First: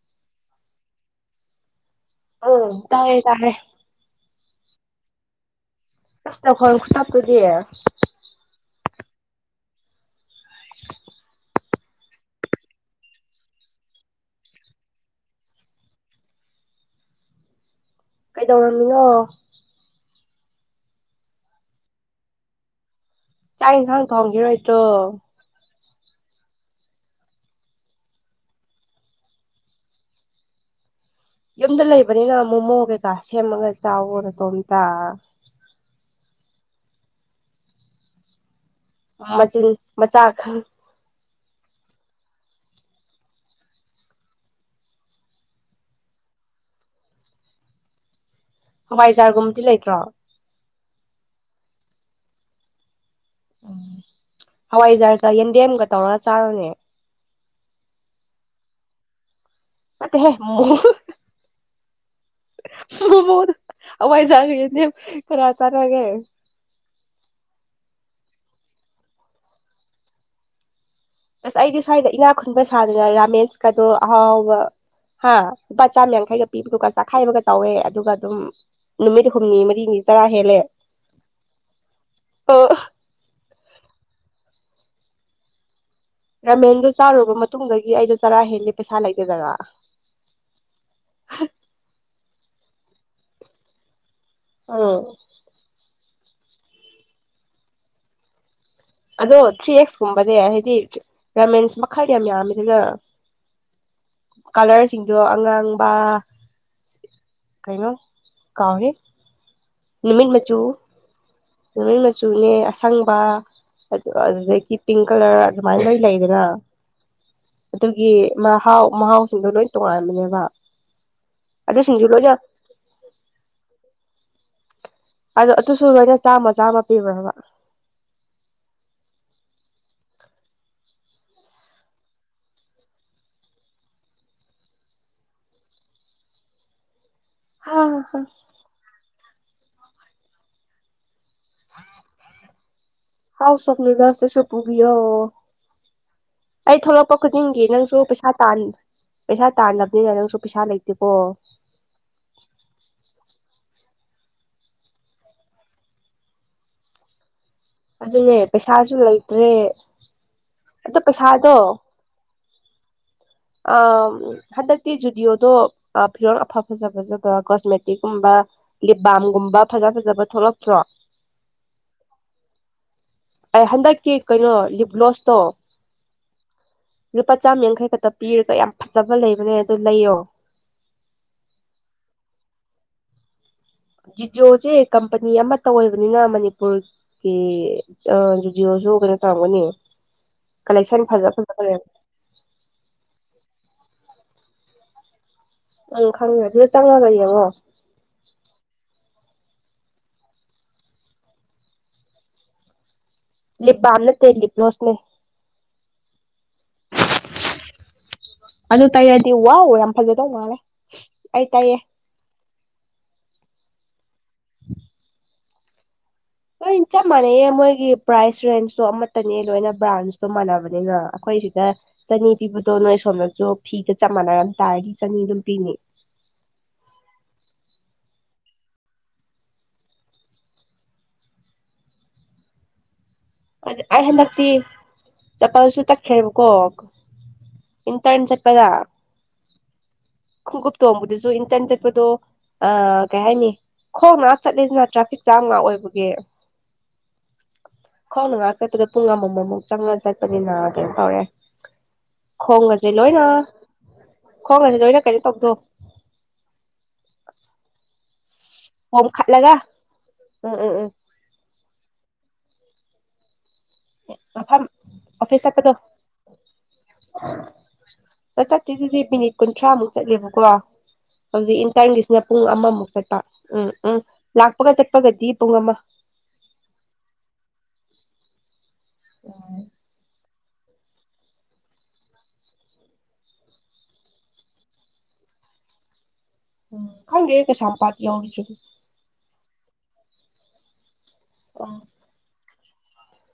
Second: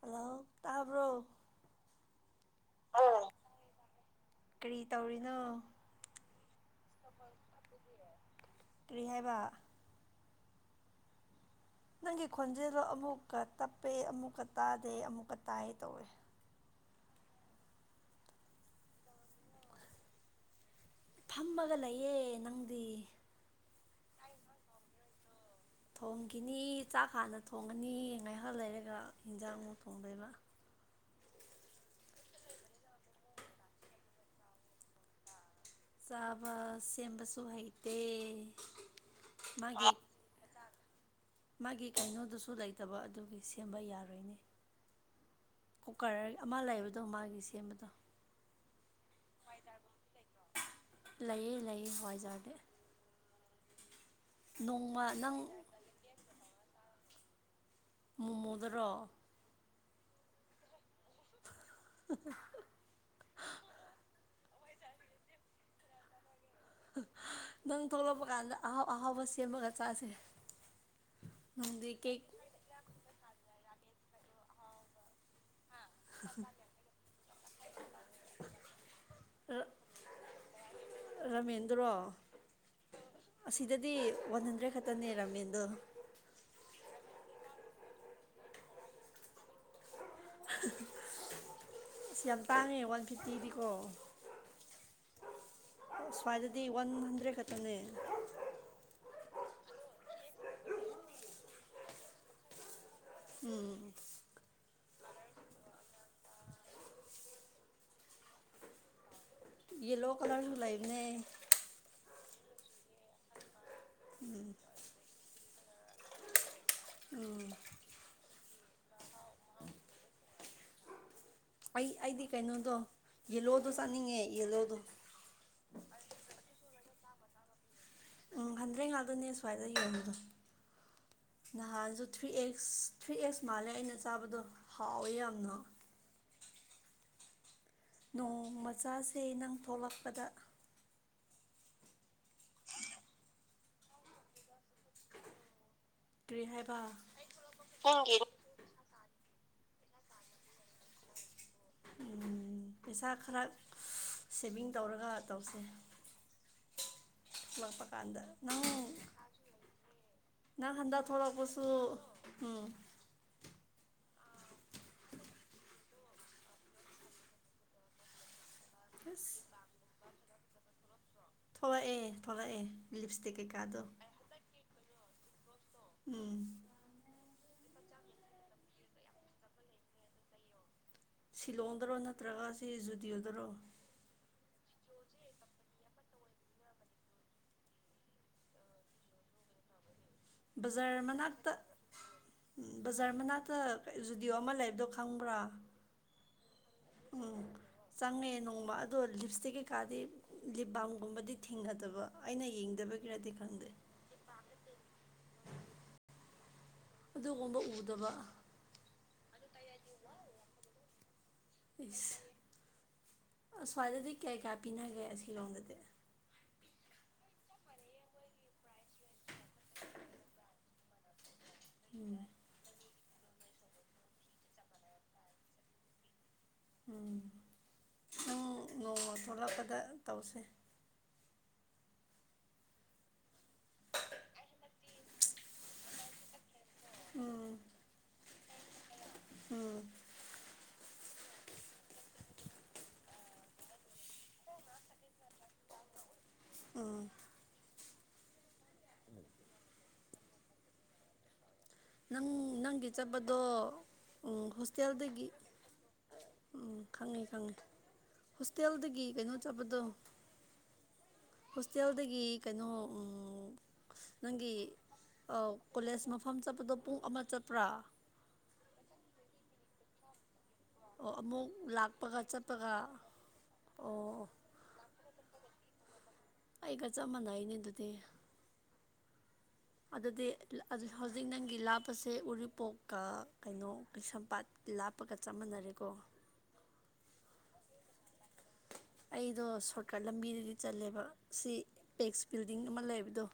Hello ꯇꯝꯕ꯭ꯔꯣ ꯑ ꯇꯥꯔꯦ ꯇꯥꯔꯦ ꯇꯧꯔꯤꯅꯣ ꯔꯥꯁꯇ ꯈꯣꯟ ꯈ ꯊꯞꯄꯗꯤ ꯀꯔꯤ ꯍꯥꯏꯕ ꯅꯪꯒꯤ ꯈꯣꯟꯖꯦꯜꯗꯣ ꯑꯃꯨꯛꯀ ꯇꯞꯄꯦ ꯑꯃꯨꯛꯀ ꯇꯥꯗꯦ ꯑꯃꯨꯛꯀ ꯇꯥꯏ ꯇꯧꯋꯦ ꯀꯩꯗꯧꯔꯝꯃꯤꯅꯣ ꯐꯝꯃꯒ ꯂꯩꯌꯦꯦ ꯅꯪꯗꯤ ꯊ ꯏꯁꯥꯡ ꯊꯪꯒꯤꯔꯣꯣꯏ ꯇꯣ ꯊꯣꯡꯈꯤꯅꯤ ꯆꯥꯛ ꯍꯥꯟꯅ ꯊꯣꯡꯒꯅꯤ ꯉꯥꯏꯍꯥꯛ ꯂꯩꯔꯒ ꯌꯦꯟꯖꯥꯡ ꯨꯛ ꯊꯣꯡꯗꯣꯏꯕ [inaudible] ꯌꯨꯝꯗ ꯂꯩꯕꯅꯤꯅ ꯃꯣꯃꯣ ꯀꯩꯀꯥ ꯁꯦꯝꯃꯒ ꯆꯥꯎꯋꯅꯗꯣ ꯑꯝꯇ ꯆꯥꯕ ꯁꯦꯝꯕꯁꯨ ꯍꯩꯇꯦ ꯃꯆꯤꯟ ꯃꯆꯥ ꯃꯥꯒꯤ ꯀꯩꯅꯣꯗꯨꯁꯨ ꯂꯩꯇꯕ ꯑꯗꯨꯒꯤ ꯁꯦꯝꯕ ꯌꯥꯔꯣꯏꯅꯦ ꯀꯨꯀꯔ ꯑꯃ ꯂꯩꯕꯗꯣ ꯃꯥꯒꯤ ꯁꯦꯝꯕꯗꯣ ꯍꯋꯥꯏꯖꯥꯔꯒꯨꯝꯕꯗꯤ ꯂꯩꯇ꯭ꯔꯣ ꯂꯩꯌꯦ ꯂꯩꯌꯦ ꯍꯣꯏꯖꯔꯒꯦ ꯎꯝ ꯍꯋꯥꯏꯖꯥꯔꯒ ꯌꯦꯟꯗꯦꯝꯒ ꯇꯧꯔꯒ ꯆꯥꯔꯨꯅꯦ ꯃꯃꯨꯗ꯭ꯔꯣ ꯍꯦ ꯎ ꯑꯋꯥꯏꯖ ꯈꯔꯥ ꯇꯅꯒꯦ ꯅꯪ ꯊꯣꯛꯂꯛꯄ ꯀꯥꯟꯗ ꯑꯍꯥꯎ ꯑꯍꯥꯎꯕ ꯁꯦꯝꯃꯒ ꯆꯥꯁꯦ ꯑꯁ ꯑꯩꯗꯤ ꯁ꯭ꯋꯥꯏꯗ ꯏꯅꯥꯛ ꯈꯨꯟꯕ ꯁꯥꯗꯅ ꯔꯥꯃꯦꯟꯁꯀꯗꯣ ꯑꯍꯥꯎꯥꯎꯕ ꯍꯥ ꯂꯨꯄꯥ ꯆꯥꯝꯃ ꯌꯥꯡꯈꯩꯒ ꯄꯤꯕꯗꯨꯒ ꯆꯥꯛꯈꯥꯏꯕꯒ ꯇꯧꯋꯦ ꯑꯗꯨꯒ ꯑꯗꯨꯝ ꯅꯨꯃꯤꯠ ꯍꯨꯝꯅꯤ ꯃꯔꯤꯅꯤ ꯆꯔꯥ ꯍꯦꯜꯂꯦ ꯔꯃꯦꯟꯗ꯭ꯔꯣ ꯑꯣ ꯑꯁꯤꯗꯗꯤ ꯋꯥꯟ ꯍꯟꯗ꯭ꯔꯦꯠ ꯅꯤꯔꯝꯃꯤ ꯑꯗꯨꯣ ꯔꯥꯃꯦꯟꯗꯨꯣ ꯆꯥꯔꯨꯔꯕ ꯃꯇꯨꯡꯗꯩꯩꯒꯤ ꯑꯩꯗꯣ ꯆꯔꯥ ꯍꯦꯜꯂꯤ ꯄꯩꯁꯥ ꯂꯩꯇꯗꯅ꯫ ꯁ ꯌꯥꯝ ꯇꯥꯉꯦ ꯋꯥꯟ ꯐꯤꯐꯇꯤꯗꯤ ꯀꯣ꯫ ꯎꯝ꯫ ꯁ꯭ꯋꯥꯏꯗꯗꯤ ꯋꯥꯟ ꯍꯟꯗ꯭ꯔꯦꯠ ꯈꯛꯇꯅꯦ꯫ ꯑꯗꯣ ꯊ꯭ꯔꯤ ꯑꯦꯛꯁꯀꯨꯝꯕꯅꯦ ꯍꯥꯏꯗꯤ ꯔꯃꯦꯟꯁ ꯃꯈꯜꯗꯤ ꯌꯥꯝ ꯌꯥꯝꯃꯤꯗꯨꯅ꯫ ꯎꯝ꯫ ꯁꯤꯡꯗꯣ ꯑꯉꯥꯡꯕ ꯀꯩꯅꯣ ꯀꯥꯎꯔꯦ꯫ ꯌꯦꯂꯣ ꯀꯂꯔꯁꯨ ꯂꯩꯅꯦ꯫ ꯂꯣꯏ ꯃꯆꯨꯅꯦ ꯑꯁꯪꯕ ꯑꯗꯨꯗꯒꯤ ꯄꯤꯡ ꯀꯂꯔ꯫ ꯑꯗꯨꯃꯥꯏꯅ ꯂꯣꯏ ꯂꯩꯗꯅ ꯑꯗꯨꯒꯤ꯫ ꯃꯍꯥꯎ ꯃꯍꯥꯎꯁꯤꯡꯗꯣ ꯂꯣꯏ ꯇꯣꯉꯥꯟꯕꯅꯦꯕ꯫ ꯑꯩ ꯑꯗꯨꯁꯤꯡꯁꯨ ꯑꯩꯗꯤ ꯂꯣꯏꯅ ꯀꯩꯅꯣꯗꯣ ꯌꯦꯜꯂꯣꯗꯣ ꯆꯠꯅꯤꯡꯉꯦ ꯌꯦꯜꯂꯣꯗꯣ꯫ ꯑꯗꯨ ꯑꯗꯨꯁꯨ ꯂꯣꯏꯅ ꯆꯥꯝꯃ ꯆꯥꯝꯃ ꯄꯤꯕ꯭ꯔꯕ꯫ ꯎꯝ ꯍꯟꯗ꯭ꯔꯦ ꯉꯥꯛꯇꯣꯏꯅꯦ ꯁ꯭ꯋꯥꯏꯗ ꯌꯦꯡꯕꯗꯣ ꯅꯍꯥꯟꯁꯨ꯫ ꯊ꯭ꯔꯤ ꯑꯦꯛꯁ ꯊ꯭ꯔꯤ ꯑꯦꯛꯁ ꯃꯥꯜꯂꯦ ꯑꯩꯅ ꯆꯥꯕꯗꯣ ꯍꯥꯎꯋꯦ ꯌꯥꯝꯅ꯫ ꯍꯥ ꯅꯣꯡꯃꯆꯥꯁꯦ ꯅꯪ ꯊꯣꯛꯂꯛꯄꯗ꯫ ꯍꯥꯎꯁ ꯑꯣꯐ ꯅꯨꯗꯜꯁꯁꯨ ꯄꯨꯕꯤꯌꯣ꯫ ꯑꯩ ꯊꯣꯛꯂꯛꯄ ꯈꯨꯗꯤꯡꯒꯤ ꯅꯪꯁꯨ ꯅꯪꯒꯤ ꯄꯩꯁꯥ ꯇꯥꯟ꯫ ꯄꯩꯁꯥ ꯇꯥꯟꯗꯕꯅꯤꯅ ꯅꯪꯁꯨ ꯄꯩꯁꯥ ꯂꯩꯇꯦꯀꯣ꯫ ꯎꯝ ꯄꯩꯁꯥ ꯈꯔ ꯁꯦꯚꯤꯡ ꯇꯧꯔꯒ ꯇꯧꯁꯦ꯫ [inaudible] ꯑꯗꯨꯅꯦ ꯄꯩꯁꯥꯁꯨ ꯂꯩꯇ꯭ꯔꯦ꯫ ꯉ ꯑꯗꯣ ꯈꯟꯗ ꯊꯣꯔꯛꯄꯁꯨ ꯎꯝ꯫ ꯑꯥ꯫ ꯍꯟꯗꯛꯇꯤ ꯖꯨꯗꯤꯑꯣꯗꯣ ꯐꯤꯔꯣꯟꯜ ꯑꯐ ꯐꯖ ꯐꯖꯕ ꯀꯣꯁꯃꯦꯇꯤꯛꯀꯨꯝꯕ꯫ ꯂꯤꯞꯕꯥꯝꯒꯨꯝꯕ ꯐꯖ ꯐꯖꯕ ꯊꯣꯛꯂꯛꯇ꯭ꯔꯣ꯫ ꯊꯣꯛꯂꯛꯑ꯫ ꯑꯩ ꯍꯟꯗꯛꯀꯤ ꯀꯩꯅꯣ ꯂꯤꯞ ꯒꯂꯣꯁꯇꯣ꯫ ꯎꯝ꯫ ꯂꯨꯄꯥ ꯆꯥꯃ ꯌꯥꯡꯈꯩ ꯈꯛꯇ ꯄꯤꯔꯒ ꯌꯥꯝ ꯐꯖꯕ ꯂꯩꯕꯅꯦ ꯑꯗꯨ ꯂꯩꯌꯣ꯫ ꯁꯤꯂꯣꯡꯗꯔꯣ ꯅꯠꯇ꯭ꯔꯒ ꯁꯤ ꯖꯨꯗꯤꯌꯣꯗꯔꯣ꯫ ꯖꯤꯗꯤꯌꯑꯣꯁꯦ ꯀꯝꯄꯅꯤ ꯑꯃꯠꯇ ꯑꯣꯏꯕꯅꯤꯅ ꯃꯅꯤꯄꯨꯔꯒꯤ ꯖꯨꯗꯤꯑꯣ꯫ ꯁꯨꯒꯅꯦ ꯇꯥꯡꯃꯅꯤ꯫ ꯨꯕꯖꯔ ꯃꯅꯥꯛꯇ ꯕꯖꯔ ꯃꯅꯥꯛꯇ꯫ ꯖꯨꯗꯤꯑꯣ ꯑꯃ ꯂꯩꯕꯗꯣ ꯈꯪꯕ꯭ꯔꯥ꯫ ꯑꯪ ꯈꯪꯉꯗꯤ꯫ ꯎꯝ ꯆꯪꯉꯦ ꯅꯣꯡꯃ ꯑꯗꯣ ꯂꯤꯞꯁ꯫ ꯍꯧꯖꯤꯛ ꯀꯩꯀꯥꯗꯤ ꯂꯤꯞ ꯕꯥꯝꯒꯨꯝꯕꯗꯤ ꯊꯦꯡꯅꯗꯕ ꯑꯩꯅ ꯌꯦꯡꯗꯕ꯫ ꯂꯤꯕꯥꯝ ꯅꯠꯇꯦ ꯂꯤꯞ꯭ꯂꯣꯁꯅꯦ꯫ ꯑꯗꯨꯒꯨꯝꯕ ꯎꯗꯕ꯫ ꯑꯗꯨ ꯇꯩꯔꯗꯤ ꯋꯥꯎ ꯌꯥꯝ ꯐꯖꯗꯧ ꯃꯥꯂꯦ ꯑꯩ ꯇꯩꯌꯦ꯫ ꯑꯁ꯭ꯋꯥꯏꯗꯗꯤ ꯀꯌꯥ ꯀꯌꯥ ꯄꯤꯅꯒꯦ ꯑꯁꯤꯂꯣꯝꯗꯗꯤ꯫ ꯂꯣꯏ ꯆꯞ ꯃꯥꯟꯅꯩꯌꯦ ꯃꯣꯏꯒꯤ ꯄ꯭ꯔꯥꯏꯁ ꯔꯦꯟꯁꯇꯣ ꯑꯃꯠꯇꯅꯦ ꯂꯣꯏꯅ ꯕ꯭ꯔꯥꯟꯁꯇꯣ ꯃꯥꯟꯅꯕꯅꯤꯅ ꯑꯩꯈꯣꯏꯁꯤ꯫ ꯆꯅꯤ ꯄꯤꯕꯗꯣ ꯅꯣꯏꯁ꯫ ꯑ ꯁꯣꯝꯅꯁꯨ ꯐꯤꯒ ꯆꯞ ꯃꯥꯟꯅꯔꯝ ꯇꯥꯔꯗꯤ ꯆꯅꯤ ꯑꯗꯨꯝ ꯄꯤꯅꯤ꯫ ꯎꯝ ꯅꯪ ꯅꯣꯡꯃ ꯊꯣꯛꯂꯛꯄꯗ ꯇꯧꯁꯦ꯫ ꯑꯗ ꯑꯩ ꯍꯟꯗꯛꯇꯤ ꯆꯄꯥꯟꯁꯨ ꯇꯛꯈ꯭ꯔꯦꯕꯀꯣ꯫ ꯏꯟꯇꯔꯟ ꯆꯠꯄꯗ ꯈꯀꯨꯨꯞ ꯊꯕꯨꯗꯤ꯫ ꯏꯟꯇꯟ ꯆꯠꯄꯗꯣ꯫ ꯑ ꯀꯩ ꯍꯥꯏꯅꯤ ꯈꯣꯡ ꯉꯥꯛ ꯆꯠꯂꯤꯁꯤꯅ ꯇ꯭ꯔꯥꯐꯤꯛ ꯖꯥꯝ ꯉꯥꯛ ꯑꯣꯏꯕꯒꯤ꯫ ꯑꯣ ꯈ꯭ꯋꯥꯅ ꯉꯥꯏꯍꯥꯛ ꯆꯠꯄꯗ ꯄꯨꯡ ꯑꯃꯃꯃꯨꯛ ꯆꯪꯉ ꯆꯠꯄꯅꯤꯅ ꯀꯩꯅ ꯇꯧꯔꯦ ꯅꯪ ꯅꯪꯒꯤ ꯈꯣꯡꯒꯁꯦ ꯂꯣꯏꯅ ꯆꯠꯄꯗꯣ ꯈꯣꯡꯒꯁꯦ ꯂꯣꯏꯅ ꯀꯩꯅꯣ ꯍꯣꯁꯇꯦꯜꯗꯒꯤ ꯇꯧꯕꯗꯣ ꯎꯝ ꯈꯪꯉꯤ ꯈꯪꯉꯤ ꯍꯣꯁꯇꯦꯜꯗꯒꯤ ꯀꯩꯅꯣ ꯄꯣꯝꯈꯠꯂꯒ ꯆꯠꯄꯗꯣ ꯎꯝ ꯎꯝ ꯎꯝ ꯍꯣꯁꯇꯦꯜꯗꯒꯤ ꯀꯩꯅꯣ ꯅꯪꯒꯤ ꯃꯐꯝ ꯀꯣꯂꯦꯖ ꯃꯐꯝ ꯆꯠꯄ ꯑ ꯆꯠꯇꯀꯦꯗꯨꯗꯤ ꯃꯤꯅꯤꯠ ꯀꯨꯟꯊ꯭ꯔꯥꯃꯨꯛ ꯆꯠꯂꯦꯕꯀꯣ ꯑꯣ ꯍꯧꯖꯤꯛ ꯏꯟꯇꯔꯟꯒꯤꯁꯤꯅ ꯄꯨꯡ ꯑꯃꯃꯨꯛ ꯆꯠꯄ ꯎꯝ ꯎꯝ ꯂꯥꯛꯄꯒ ꯆꯠꯄꯒꯗꯤ ꯄꯨꯡ ꯑꯃ ꯑꯩꯒ ꯆꯞ ꯃꯥꯟꯅꯩꯅꯦ ꯑꯗꯨꯗꯤ ꯎꯝ ꯍꯧꯖꯤꯛ ꯅꯪꯒꯤ ꯂꯥꯞꯄꯁꯦ ꯎꯔꯤꯄꯣꯛꯀ ꯀꯩꯅꯣ ꯀꯩꯁꯝꯄꯥꯠ ꯂꯥꯞꯄꯒ ꯆꯅꯩ ꯃꯔꯦꯀꯣ ꯎꯝ ꯈꯔ ꯏ ꯀ ꯁꯄꯥꯗꯤꯤ ꯌꯥꯎꯅꯤ ꯆꯒ ꯑꯩꯗꯣ ꯁꯣꯔꯠꯀꯠ ꯂꯝꯕꯤꯗꯗꯤ ꯆꯜꯂꯦꯕ ꯁꯤ ꯎꯝ ꯄꯦꯛꯁ ꯕꯤꯜꯗꯤꯡ ꯑꯃ ꯂꯩꯕꯗꯣ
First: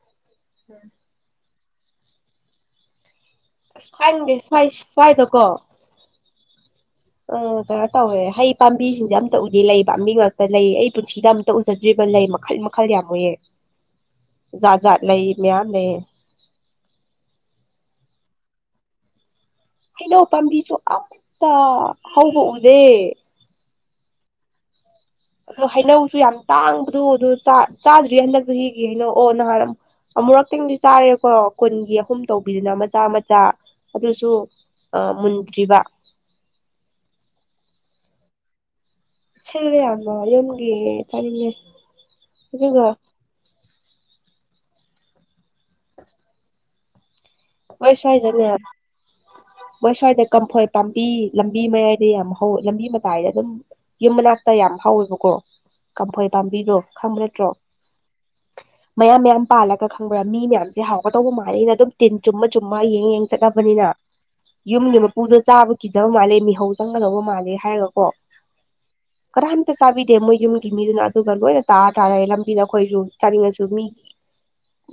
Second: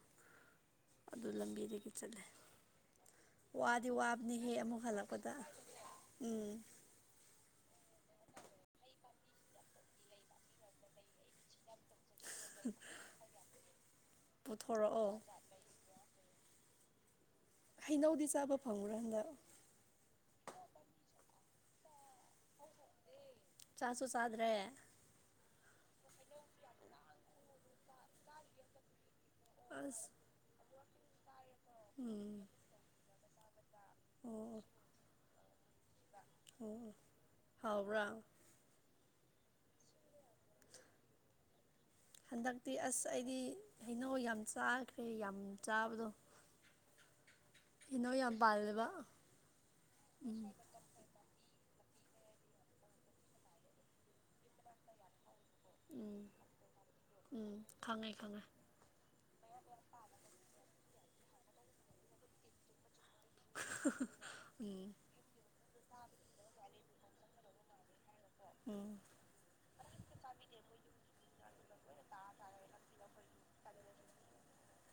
ꯑꯗꯨ ꯂꯝꯕꯤꯗꯒꯤ ꯆꯠꯂꯦ ꯋꯥꯗꯤ ꯑꯁ ꯈꯪꯗꯦ ꯋꯥꯕꯅꯤ ꯍꯦꯛ ꯑꯃꯨꯛ ꯍꯜꯂꯛꯄꯗ ꯎꯝ ꯎ ꯀꯩꯅꯣ ꯇꯧꯋꯦ ꯍꯩ ꯄꯥꯝꯕꯤꯁꯤꯡꯁꯦ ꯌꯥꯝ ꯑ ꯎꯗꯤ ꯂꯩꯕ ꯃꯤ ꯉꯛꯇ ꯂꯩꯌꯦ ꯑꯩ ꯄꯨꯟꯁꯤꯗ ꯑꯝ ꯎꯖꯦ ꯗ꯭ꯔꯤꯕ ꯂꯩ ꯃꯈꯜ ꯃꯈꯜ ꯌꯥꯝ ꯑꯣꯏꯨꯌꯦ ꯖꯥꯠ ꯖꯥꯠ ꯂꯩ ꯃꯌꯥꯝ ꯂꯩꯌꯦ ꯍꯩꯅꯧꯗꯤ ꯆꯥꯕ ꯐꯪꯕ꯭ꯔꯥ ꯍꯟꯗ ꯍꯩꯅꯣ ꯄꯥꯝꯕꯤꯁꯨ ꯑꯃꯇ ꯍꯧꯕ ꯎꯗꯦ ꯆꯥꯁꯨ ꯆꯥꯗ꯭ꯔꯦ ꯑꯗꯣ ꯍꯩꯅꯧꯁꯨ ꯌꯥꯝ ꯇꯥꯡꯕꯗꯣ ꯑꯗꯨ ꯆꯥꯗ꯭ꯔꯤ ꯍꯟꯗꯛ ꯆꯍꯤꯒꯤ ꯍꯩꯅꯧ ꯑꯣ ꯅꯍꯥꯟ ꯑꯃꯨꯔꯛꯇꯪꯁꯨ ꯆꯥꯔꯦꯀꯣ ꯀꯨꯟꯒꯤ ꯑꯍꯨꯝ ꯇꯧꯕꯤꯗꯨꯅ ꯃꯆꯥ ꯃꯆꯥ ꯑꯗꯨꯁꯨ ꯑ ꯃꯨꯟꯗ꯭ꯔꯤꯕ ꯑꯣ ꯍꯥꯎꯕ꯭ꯔꯥ ꯁꯤꯦꯜꯃ ꯌꯝꯒ ꯇꯅꯤꯡꯃꯦ ꯍꯟꯗꯛꯇꯤ ꯑꯁ ꯑꯩꯗꯤ ꯍꯩꯅꯧ ꯌꯥꯝ ꯆꯥꯈ꯭ꯔꯦ ꯌꯥꯝ ꯆꯥꯕꯗꯣ ꯃꯣꯏ ꯁ꯭ꯋꯥꯏꯗꯅꯦ ꯃꯣꯏ ꯁ꯭ꯋꯥꯏꯗ ꯀꯝꯐꯣꯏ ꯄꯥꯝꯕꯤ ꯂꯝ ꯂꯝꯕꯤ ꯃꯌꯥꯏꯗ ꯌꯥꯝ ꯍꯧꯋ ꯂꯝꯕꯤ ꯃꯇꯥꯏꯗ ꯑꯗꯨꯝ ꯌꯨꯝ ꯃꯅꯥꯛꯇ ꯌꯥꯝ ꯍꯧꯋꯦꯕꯀꯣ ꯀꯝꯐꯣꯏꯩ ꯄꯥꯝꯕꯤꯔꯣ ꯈꯪꯪꯂꯠꯇ꯭ꯔꯣ ꯃꯌꯥꯝ ꯃꯌꯥꯝ ꯄꯥꯜꯂꯒ ꯈꯪꯕ꯭ꯔꯥ ꯃꯤ ꯃꯌꯥꯝꯁꯦ ꯍꯥꯎꯔꯒ ꯇꯧꯕ ꯃꯥꯜꯜꯂꯤꯅ ꯑꯗꯨꯝ ꯇꯤꯟ ꯆꯨꯝꯃ ꯆꯨꯝꯃ ꯌꯦ ꯆꯠꯂꯅꯕꯅꯤꯅ ꯌꯨꯝꯒꯤ ꯃꯄꯨꯗꯣ ꯆꯥꯕ ꯀꯤꯖꯕ ꯃꯥꯜꯂꯦ ꯃꯤꯍꯧ ꯆꯪꯒꯗꯧꯕ ꯃꯥꯜꯂꯦ ꯍꯥꯏꯔꯒꯀꯣ ꯀꯗꯥꯏ ꯍꯦꯛꯇ ꯆꯥꯕꯤꯗꯦ ꯃꯣꯏ ꯌꯨꯝꯒꯤ ꯃꯤꯗꯨꯅ ꯑꯗꯨꯒ ꯂꯣꯏꯅ ꯇꯥꯔ ꯇꯥꯔꯦ ꯂꯝꯕꯤꯗ ꯑꯩꯈꯣꯏꯁꯨ ꯆꯥꯅꯤꯡꯉꯁꯨ ꯃꯤ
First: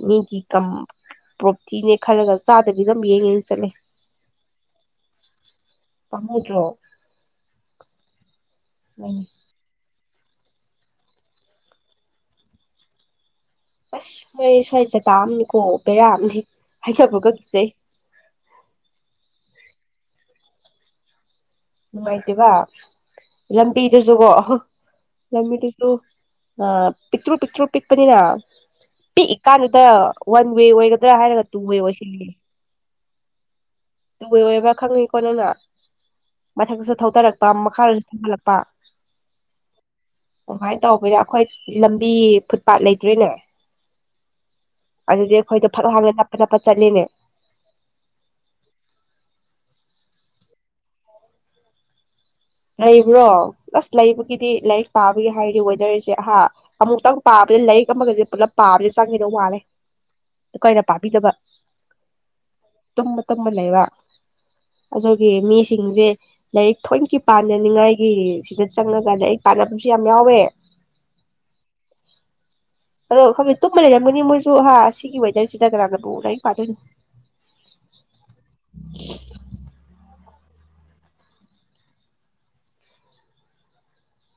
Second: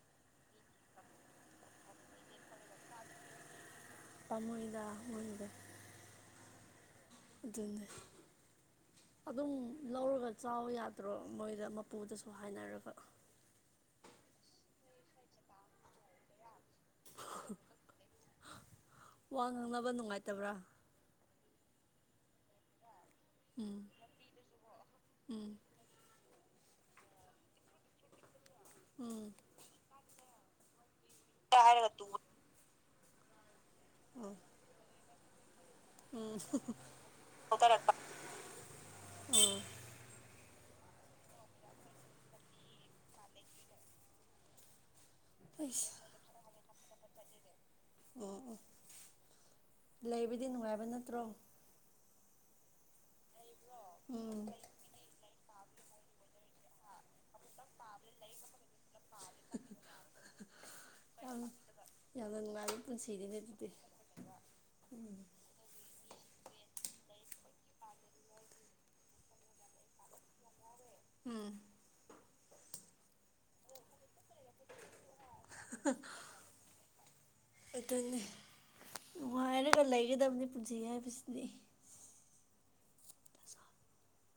ꯃꯤꯒꯤ ꯀ ꯄ꯭ꯔꯣꯞꯇꯤꯅꯦ ꯈꯜꯂꯒ ꯆꯥꯗꯕꯤ ꯑꯗꯨꯝ ꯌꯦꯡꯉꯦ ꯆꯠꯂꯦ ꯄꯥꯝꯃꯣꯏꯗ ꯃꯣꯏꯗ ꯄꯥꯝꯃꯨꯗ꯭ꯔꯣ ꯅꯣꯏꯅ ꯑꯗꯨꯝ ꯂꯧꯔꯒ ꯆꯥꯎ ꯌꯥꯗ꯭ꯔꯣ ꯃꯣꯏꯗ ꯃꯄꯨꯗꯁꯨ ꯍꯥꯏꯅꯔꯒ ꯑꯁ ꯃꯣꯏ ꯁ꯭ꯋꯥꯏꯁꯦ ꯇꯥꯑꯝꯅꯤꯀꯣ ꯄꯦꯔꯥꯝꯗꯤ ꯍꯥꯏꯒꯠꯄ ꯀꯛꯆꯩ ꯋꯥ ꯉꯥꯡꯅꯕ ꯅꯨꯡꯉꯥꯏꯇꯕ꯭ꯔꯥ ꯅꯨꯡꯉꯥꯏꯇꯦꯕ ꯂꯝꯕꯤꯗꯨꯁꯨꯀꯣ ꯑ ꯂꯝꯕꯤꯗꯨꯁꯨ ꯑ ꯄꯤꯛꯇ꯭ꯔꯨ ꯄꯤꯛꯇ꯭ꯔꯨ ꯄꯤꯛꯄꯅꯤꯅ ꯄꯤꯛꯏꯀꯥꯟꯗꯨꯗ ꯋꯥꯟ ꯋꯦ ꯑꯣꯏꯒ ꯗ꯭ꯔꯥ ꯍꯥꯏꯔꯒ ꯇꯨꯍꯦꯕ ꯁꯤꯅꯦ ꯇꯨ ꯑꯣꯏꯕ꯭ꯔꯥ ꯈꯪꯉꯤꯀꯣ ꯅꯪꯅ ꯃꯊꯛꯇꯁꯨ ꯊꯧꯊꯔꯛꯄ ꯊꯧꯗꯔꯛꯄ ꯃꯈꯥꯗꯁꯨ ꯊꯧꯒꯠꯂꯛꯄ ꯑꯗꯨꯃꯥꯏꯅ ꯇꯧꯕꯅ ꯑꯩꯈꯣꯏ ꯂꯝꯕꯤ ꯐꯨꯠꯄꯥꯥꯠ ꯂꯩꯇ꯭ꯔꯔꯤꯅꯦ ꯑꯗꯨꯗꯤ ꯑꯩꯈꯣꯏꯗꯣ ꯐꯛ ꯍꯡꯅ ꯅꯞꯄ ꯅꯞꯄ ꯆꯠꯂꯤꯅꯦ ꯎꯝ ꯑꯣ ꯂꯩꯕꯨꯗꯤ ꯅꯨꯡꯉꯥꯏꯕ ꯅꯠꯇ꯭ꯔꯣ ꯂꯩꯕ꯭ꯔꯣ ꯑꯁ ꯂꯩꯕꯒꯤꯗꯤ ꯂꯥꯏꯔꯤꯛ ꯄꯥꯕꯒꯤ ꯍꯥꯏꯔꯤ ꯋꯦꯗꯔꯁꯦ ꯑꯍꯥ ꯑꯃꯨꯛꯇꯪ ꯄꯥꯕꯁ ꯂꯥꯏꯔꯤꯛ ꯑꯃꯒꯁꯦ ꯄꯨꯂꯞ ꯄꯥꯕꯁ ꯆꯪꯒꯦꯗ ꯋꯥꯠꯂꯦ ꯑꯩꯈꯣꯏꯅ ꯄꯥꯕꯤꯗꯕ ꯇꯨꯝꯕ ꯇꯨꯝꯕ ꯂꯩꯕ ꯑꯗꯨꯒꯤ ꯃꯤꯁꯤꯡꯁꯦ ꯂꯥꯏꯔꯤꯛ ꯊꯣꯏꯅꯀꯤ ꯄꯥꯟꯅꯅꯤꯡꯉꯥꯏꯒꯤ ꯁꯤꯗ ꯆꯪꯉ ꯀꯥꯟꯗ ꯑꯩ ꯄꯥꯟꯅꯕꯁꯨ ꯌꯥꯝ ꯌꯥꯎꯋꯦ ꯎꯝ ꯑꯗꯣ ꯈꯪꯦ ꯇꯨꯝꯕ ꯂꯩꯔꯝꯒꯅꯤ ꯃꯣꯏꯁꯨ ꯍꯥ ꯁꯤ ꯋꯦꯗꯔꯁꯤꯗ ꯀꯅꯥꯅꯕꯨ ꯂ ꯄꯥꯗꯣꯏꯅꯣ ꯑꯗꯨꯅꯦ ꯅꯨꯡꯉꯥꯏꯔꯒ ꯂꯩꯒꯗꯕꯅꯤ ꯄꯨꯖꯤꯁꯤ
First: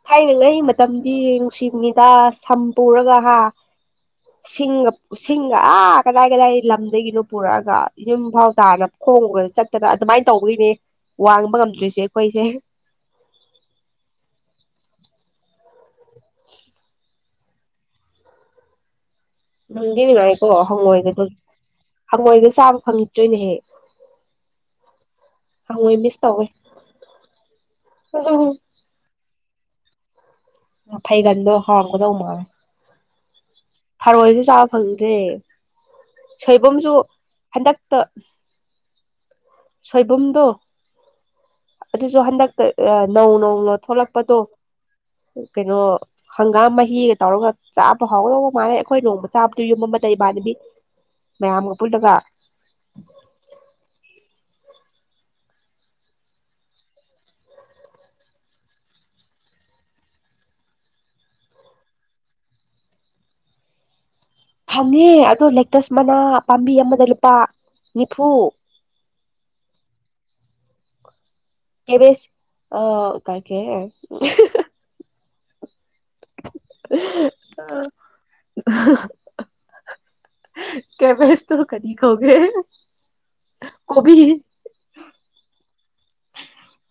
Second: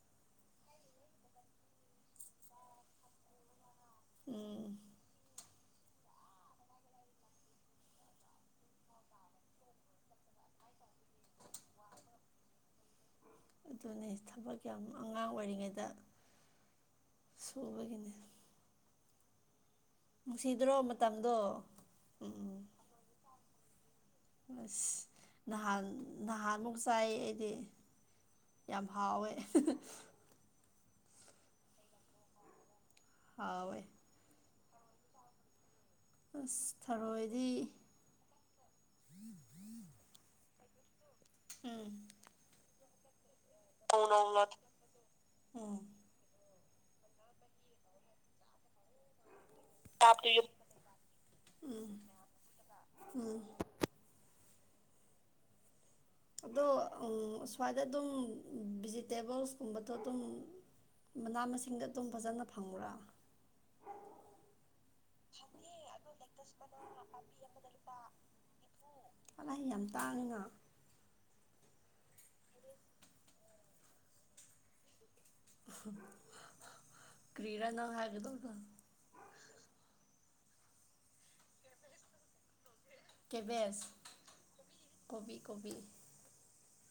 ꯊꯥꯏꯅꯉꯒꯤ ꯃꯇꯝꯗꯤ ꯅꯨꯡꯁꯤꯉꯗ ꯁꯝ ꯄꯨꯔꯒ ꯍꯥ ꯁꯤꯡꯁꯤꯡ ꯑꯥ ꯀꯗꯥꯏ ꯀꯗꯥꯏ ꯂꯝꯗꯒꯤꯅꯣ ꯄꯨꯔꯛꯑꯒ ꯌꯨꯝ ꯐꯥꯎ ꯇꯥꯅ ꯈꯣꯡ ꯆꯠꯇꯅ ꯑꯗꯨꯃꯥꯏꯅ ꯇꯧꯕ ꯎꯏꯅꯦ ꯋꯥꯡꯕ ꯉꯝꯗ꯭ꯔꯤꯁꯦ ꯑꯩꯈꯣꯏꯁꯦ ꯑꯗꯨꯅꯦ ꯊꯕꯛ ꯌꯥꯝ ꯑꯉꯥꯡ ꯑꯣꯏꯔꯤꯉꯩꯗ [unintelligible] ꯁꯕꯒꯤꯅꯦ ꯗꯤ ꯅꯨꯡꯉꯥꯏꯀꯣ ꯍꯪꯉꯣꯏꯒ ꯍꯪꯉꯣꯏꯒ ꯆꯥꯕ ꯐꯪꯈꯤꯠꯇꯣꯏꯅꯦꯍꯦꯛ ꯑꯁ ꯅꯍꯥꯟ ꯍꯪꯉꯣꯏ ꯃꯤꯁ ꯇꯧꯋꯦ ꯅꯍꯥꯟꯃꯨꯛ ꯆꯥꯏ ꯑꯩꯗꯤ ꯌꯥꯝ ꯍꯥꯎꯋꯦ ꯐꯩꯒꯟꯗꯣ ꯍꯥꯡꯒꯗꯧ ꯃꯥꯉꯦ ꯑꯥꯎ ꯊꯥꯔꯣꯏꯁꯨ ꯆꯥꯕ ꯐꯪꯗ꯭ꯔꯦ ꯁꯣꯏꯕꯨꯝꯁꯨ ꯍꯟꯗꯛꯇ ꯁꯣꯏꯕꯨꯝꯗꯣ ꯑꯗꯨꯁꯨ ꯍꯟꯗꯛꯇ ꯅꯧ ꯅꯧ ꯅꯣꯡ ꯊꯣꯛꯂꯛꯄꯗꯣ ꯅꯣꯡꯅ ꯀꯩꯅꯣ ꯍꯪꯒꯥꯝ ꯃꯍꯤꯒ ꯇꯧꯔꯒ ꯆꯥꯕ ꯐꯥꯎꯗꯧꯕ ꯃꯥꯜꯂꯩ ꯑꯩꯈꯣꯏ ꯅꯣꯡꯃ ꯆꯥꯞꯇꯨ ꯌꯨꯝ ꯃ ꯃꯇ ꯍꯥꯞꯇꯨ ꯏꯃꯥꯟ ꯌꯨꯝ ꯅꯕꯤ ꯃꯌꯥꯝ ꯑꯃꯒ ꯄꯨꯜꯂꯒ ꯑꯗꯣ ꯁ꯭ꯋꯥꯏꯗ ꯑꯗꯨꯝ ꯚꯤꯖꯤꯇꯦꯕꯜꯁꯀꯨꯝꯕꯗꯣ ꯑꯗꯨꯝ ꯃꯅꯥ ꯃꯁꯤꯡꯗ ꯑꯗꯨꯝ ꯐꯖꯅ ꯐꯪꯕ꯭ꯔꯥ ꯐꯪꯉꯦ ꯑꯗꯣ ꯂꯦꯛꯇꯁ ꯃꯅꯥ ꯄꯥꯝꯕꯤ ꯑꯃꯗ ꯂꯨꯄꯥ ꯅꯤꯐꯨ ꯑꯂꯍ ꯌꯥꯝ ꯇꯥꯡꯉꯤꯅ ꯀ‌ꯦꯕꯁ ꯑ ꯀꯥꯏꯀꯦ [unintelligible] ꯀꯔꯤꯔꯥ ꯅꯪ ꯍꯥꯏꯒ‌ꯦ ꯇꯧꯕꯗ‌ꫭ ꯀ‌ꯦꯕꯁꯇꫭ ꯀꯔꯤ ꯀꯧꯒꯦ ꯀꯦꯕꯦꯁ ꯀꯣꯕꯤ ꯀꯣꯕꯤ ꯀꯣꯕꯤ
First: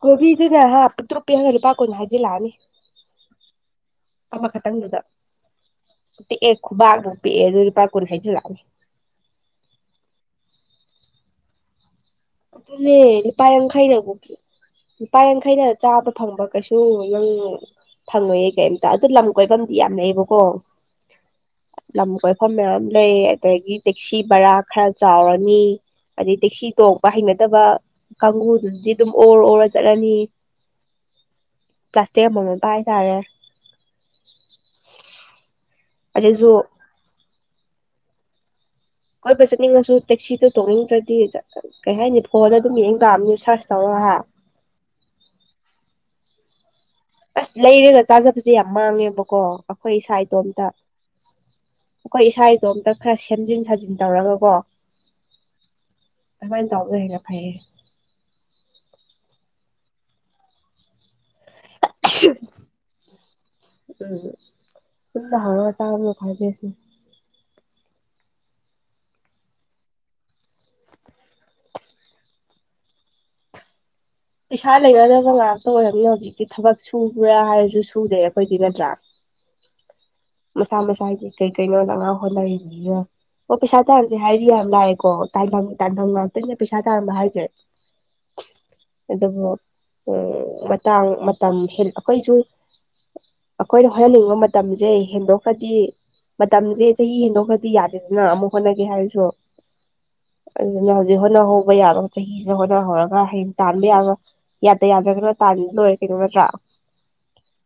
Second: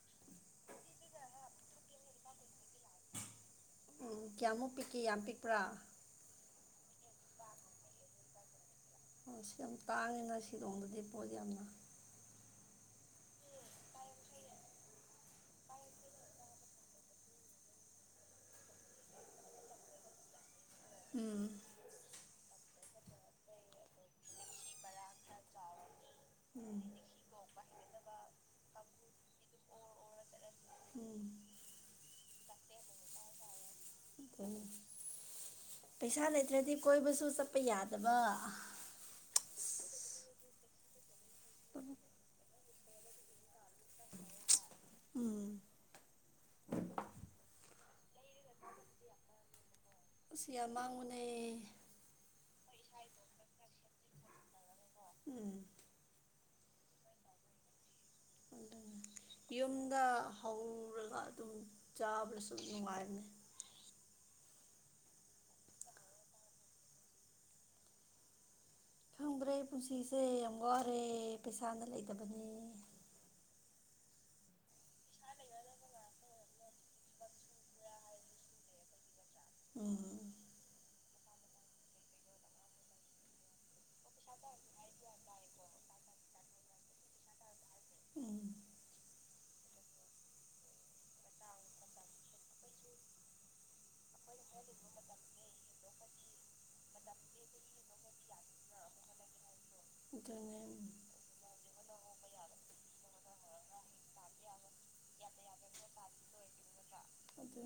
ꯀꯣꯕꯤꯗꯨꯅ ꯍꯥ ꯄꯤꯛꯇꯔꯨ ꯄꯤꯛꯑꯒ ꯂꯨꯄꯥ ꯀꯨꯟ ꯍꯥꯏꯖꯤꯜꯂꯛꯑꯅꯤ [unintelligible] ꯑꯃꯈꯛꯇꯪꯗꯨꯗ ꯄꯤꯛꯑꯦ ꯈꯨꯕꯥꯛꯃꯨꯛ ꯄꯤꯛꯑꯦ ꯑꯗꯨ ꯂꯨꯄꯥ ꯀꯨꯟ ꯍꯥꯏꯁꯤꯜ ꯂꯥꯛ [unintelligible] ꯑ ꯁꯤ ꯌꯥꯝ ꯇꯥꯡꯉꯤꯅ ꯁꯤꯂꯣꯡꯗꯗꯤ ꯄꯣꯠ ꯌꯥꯝꯅ ꯑꯗꯨꯅꯦ ꯂꯨꯄꯥ ꯌ‌ꯥꯡꯈꯩꯅ ꯑꫭꯛꯇ‌ꯦ ꯂꯨꯄꯥ ꯌꯥꯡꯈꯩꯅ ꯆꯥꯕ ꯐꯪꯕ ꯀꯩꯁꯨ ꯅꯪ ꯐꯪꯉꯣꯏꯌꯦ ꯀꯩꯝꯇ ꯑꯗꯨ ꯂꯝ ꯀꯣꯏꯐꯝꯗꯤ ꯌꯥꯝ ꯂꯩꯌꯦꯕꯀꯣ ꯂꯝ ꯀꯣꯏꯐꯝ ꯃꯌꯥꯝ ꯂꯩ ꯑꯗꯒꯤ ꯇꯦꯛꯁꯤ ꯕꯔꯥ ꯈꯔ ꯆꯥꯎꯔꯅꯤ ꯑꯗꯩ ꯇꯦꯛꯁꯤ ꯇꯣꯡ ꯅꯠꯇꯕ ꯀꯥꯡꯒꯨꯗꯨꯗꯤ ꯑꯗꯨꯝ ꯑꯣꯔ ꯑꯣꯔ ꯆꯠꯂꯅꯤ ꯄ꯭ꯂꯥꯁꯇꯤꯛ ꯑꯃꯥꯃꯝ ꯄꯥꯏ ꯇꯥꯔꯦ ꯄꯩꯁꯥ ꯑꯗꯨꯁꯨ ꯂꯩꯇ꯭ꯔꯗꯤ ꯀꯣꯏꯕꯁꯨ ꯆꯠꯄ ꯌꯥꯗꯕ ꯀꯣꯏꯕ ꯆꯠꯅꯤꯡꯉꯁꯨ ꯇꯦꯛꯁꯤꯗꯣ ꯇꯣꯡꯅꯤꯡꯗ꯭ꯔꯗꯤ ꯀꯩ ꯍꯥꯏꯅꯤ ꯐꯣꯟꯗ ꯑꯗꯨꯝ ꯌꯦꯡ ꯇꯥꯕꯅꯤꯅ‌ꯦ ꯁꯥꯔꯁ ꯇꯧꯔꯒ ꯎꯝ ꯑꯁ ꯂꯩꯔꯒ ꯆꯥꯖꯕꯁꯦ ꯌꯥꯝ ꯃꯥꯡꯉꯦꯕꯀꯣ ꯑꯩꯈꯣꯏ ꯏꯁꯥ ꯏꯇꯣꯝꯇ ꯑꯩꯈꯣꯏ ꯏꯁꯥ ꯏꯇꯣꯝꯇ ꯈꯔ ꯁꯦꯝꯖꯤꯟ ꯁꯥꯖꯤꯟ ꯇꯧꯔꯒꯀꯣ ꯎꯝ ꯑꯗꯨꯃꯥꯏꯅ ꯇꯥꯎꯕꯅꯥ ꯍ‌ꯦꯟꯅ ꯐꯩꯌꯦ ꯌꯨꯝꯗ ꯍꯧꯔꯒ ꯑꯗꯨꯝ ꯆꯥꯕꯗꯁꯨ ꯅꯨꯡꯉꯥꯏꯕꯅꯦ ꯎꯝ ꯌꯨꯝꯗ ꯍꯧꯔ ꯆꯥꯕꯅ ꯈ꯭ꯋꯥꯢ ꯕꯦꯁꯅꯤ ꯈꯪꯗ꯭ꯔꯦ ꯄꯨꯟꯁꯤꯁꯦ ꯌꯥꯝ ꯋꯥꯔꯦ ꯄꯩꯁꯥꯅꯥ ꯂꯩꯇꯕꯅꯤ ꯄꯩꯁꯥ ꯂꯩꯅꯗꯕ ꯉꯥꯛꯇ ꯑꯣꯏꯔꯝꯅꯤ ꯍꯧꯖꯤꯛꯇꯤ ꯊꯕꯛ ꯁꯨꯕ꯭ꯔꯥ ꯍꯥꯏꯔꯁꯨ ꯁꯨꯗꯦ ꯑꯩꯈꯣꯏꯗꯤ ꯅꯠꯇ꯭ꯔꯥ ꯃꯁꯥ ꯃꯁꯥꯒꯤ ꯀꯩ ꯀꯩꯅꯣ ꯅꯪꯅ ꯍꯣꯠꯅꯔꯤꯕꯅꯤꯅ ꯍꫭ ꯄꯩꯁꯥ ꯇꯥꯟꯁꯦ ꯍꯥꯏꯔꯤ ꯌꯥꯝ ꯂꯥꯛꯑꯦꯀꯣ ꯇꯥꯟꯐꯝ ꯇꯥꯟꯐꯝ ꯉꯥꯛꯇꯅꯦ ꯄꯩꯁꯥ ꯇꯥꯟꯕ ꯍꯥꯏꯁꯦ ꯑꯗꯨꯕꯨ ꯎ ꯃꯇꯥꯡ ꯃꯇꯝ ꯍ ꯑꯩꯈꯣꯏꯁꯨ ꯑꯩꯈꯣꯏꯅ ꯍꯣꯠꯅꯅꯤꯡꯕ ꯃꯇꯝꯁꯦ ꯍꯦꯟꯗꯣꯛꯈ꯭ꯔꯗꯤ ꯃꯇꯝꯁꯦ ꯆꯍꯤ ꯍꯦꯟꯗꯣꯛꯈ꯭ꯔꯗꯤ ꯌꯥꯗꯦꯗꯅ ꯑꯃꯨꯛ ꯍꯣꯠꯅꯒꯦ ꯍꯥꯏꯔꯁꯨ ꯎ [unintelligible] ꯑꯗꯨꯅ ꯍꯧꯖꯤꯛ ꯍꯣꯠꯅꯍꯧꯕ ꯌꯥꯕ ꯆꯍꯤꯁꯤꯗ ꯍꯣꯠꯅꯍꯧꯔꯒ ꯍꯌꯦꯡ ꯇꯥꯟꯕ ꯌꯥꯕ ꯌꯥꯗ ꯌꯥꯗ꯭ꯔꯒꯅ ꯇꯥꯟ ꯂꯣꯏꯔ ꯀꯩꯅꫭ ꯅꯠꯇ꯭ꯔꯥ ꯑꯗꯨꯗ [unintelligible]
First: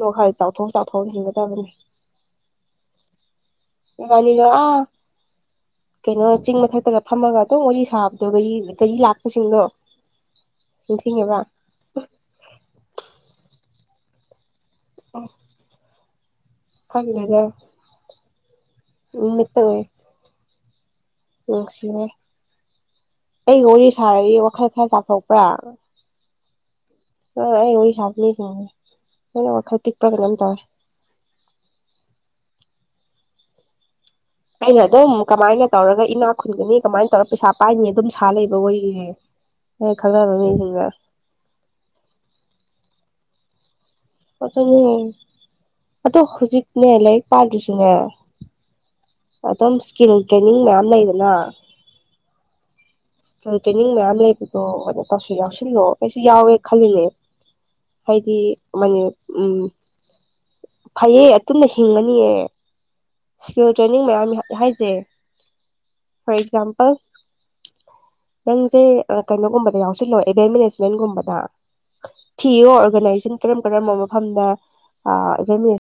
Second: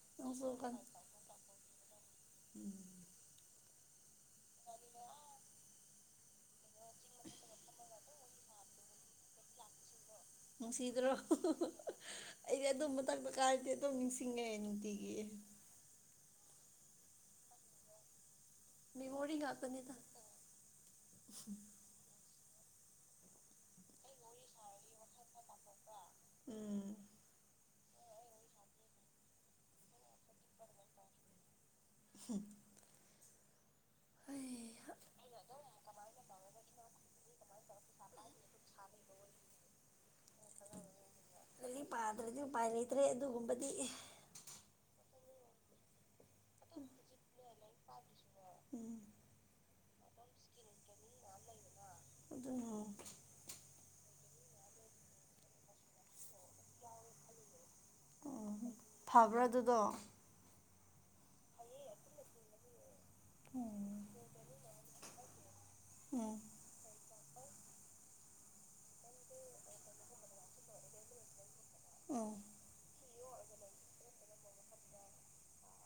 ꯋꯥꯈꯜ ꯆꯥꯎꯊꯣꯛ ꯆꯥꯎꯊꯣꯛꯅ ꯍꯤꯡꯕ ꯇꯝꯒꯗꯝꯅꯤ ꯏꯕꯅꯤꯅꯥ ꯑꯥ ꯀꯩꯅꯣ ꯆꯤꯡ ꯃꯊꯛꯇꯒ ꯐꯝꯃꯒ ꯑꯗꯨꯝ ꯋꯥꯔꯤ ꯁꯥꯕꯗꯣ ꯒꯥꯔꯤ ꯒꯥꯔꯤ ꯂꯥꯛꯄꯁꯤꯡꯗꯣ ꯅꯨꯡꯁꯤꯗ꯭ꯔꯣ ꯅꯤꯡꯁꯤꯡꯉꯦꯕ ꯑꯩꯗꯤ ꯑꯗꯨꯝ ꯃꯇꯪꯗꫭ ꯀꯥꯎꯗꯤ ꯑꯗꯨꯝ ꯅꯤꯡꯁꯤꯡꯉꯦ ꯅꯤ ꯑꯣ ꯈꯪꯗꯦꯗ ꯃꯦꯃꯣꯔꯤ ꯉꯥꯛꯇꯅꯤꯗ ꯅꯨꯡꯁꯤꯍꯦ ꯑꯩ ꯋꯥꯔꯤ ꯁꯥꯔꯏ ꯋꯥꯈꯜ ꯈꯔ ꯆꯥꯊꯣꯛꯄ꯭ꯔꯥ ꯑ ꯁꯥꯥꯅꯤ ꯋꯥꯈꯜ ꯄꯤꯛꯄ꯭ꯔ ꯀꯩꯅꯣꯝ ꯇꯧ ꯎꯝ ꯑꯩꯅ ꯑꯗꯨꯝ ꯀꯃꯥꯏꯅ ꯇꯧꯔꯒ ꯏꯅꯥ ꯈꯨꯟꯒꯅꯤ ꯀꯃꯥꯏꯅ ꯇꯧꯔ ꯄꯩꯁꯥ ꯄꯥꯏꯅꯤ ꯑꯗꯨꯝ ꯁꯥ ꯂꯩꯕ ꯋꯥꯔꯤꯁꯦ ꯑꯦ ꯈꯜꯕ ꯄꯥꯗ꯭ꯔꯗꯤ ꯎꯄꯥꯢ ꯂꯩꯇ꯭ꯔꯦ ꯑ [unintelligible] ꯑꯗꯣ ꯍꯧꯖꯤꯛꯅꯦ ꯂꯥꯏꯔꯤꯛ ꯄꯥꯗ꯭ꯔꯤꯁꯨꯅꯦ ꯑꯗꯨꯝ ꯇ꯭ꯔꯦꯅꯤꯡ ꯃꯌꯥꯝꯅ ꯏꯗꯅ ꯑꯗꯨ ꯏꯁꯀꯤꯜ ꯇ꯭ꯔꯦꯅꯤꯡ ꯃꯌꯥꯝ ꯂꯩꯕꯗꯣ ꯀꯧꯁꯨ ꯌꯥꯎꯁꯜꯂꯣ ꯀꯩꯁꯨ ꯌꯥꯎꯋꯦ ꯈꯜꯂꯤꯅꯦ ꯍꯥꯏꯗꯤ ꯃꯅꯦ ꯎ ꯐꯩꯌꯦ ꯑꯇꯨꯅ ꯍꯤꯡꯉꯅꯤꯑ ꯏꯁꯀꯤꯜ ꯇ꯭ꯔꯦꯅꯤꯡ ꯃꯌꯥꯝ ꯍꯥꯏꯖꯩ ꯐꯣꯔ ꯑꯦꯛꯖꯥꯝꯄꯜ ꯅꯪꯁꯦ ꯀꯩꯅꯣꯒꯨꯝꯕꯗ ꯌꯥꯎꯁꯤꯜꯂꯣ ꯏꯚꯦꯟ ꯃꯦꯅꯦꯖꯃꯦꯟꯒꯨꯝꯕꯗ ꯊꯤꯌꯣ ꯑꯣꯔꯒꯅꯥꯏꯖꯦꯁꯟ ꯀꯔꯝ ꯀꯔꯝꯕ ꯃꯐꯝꯗ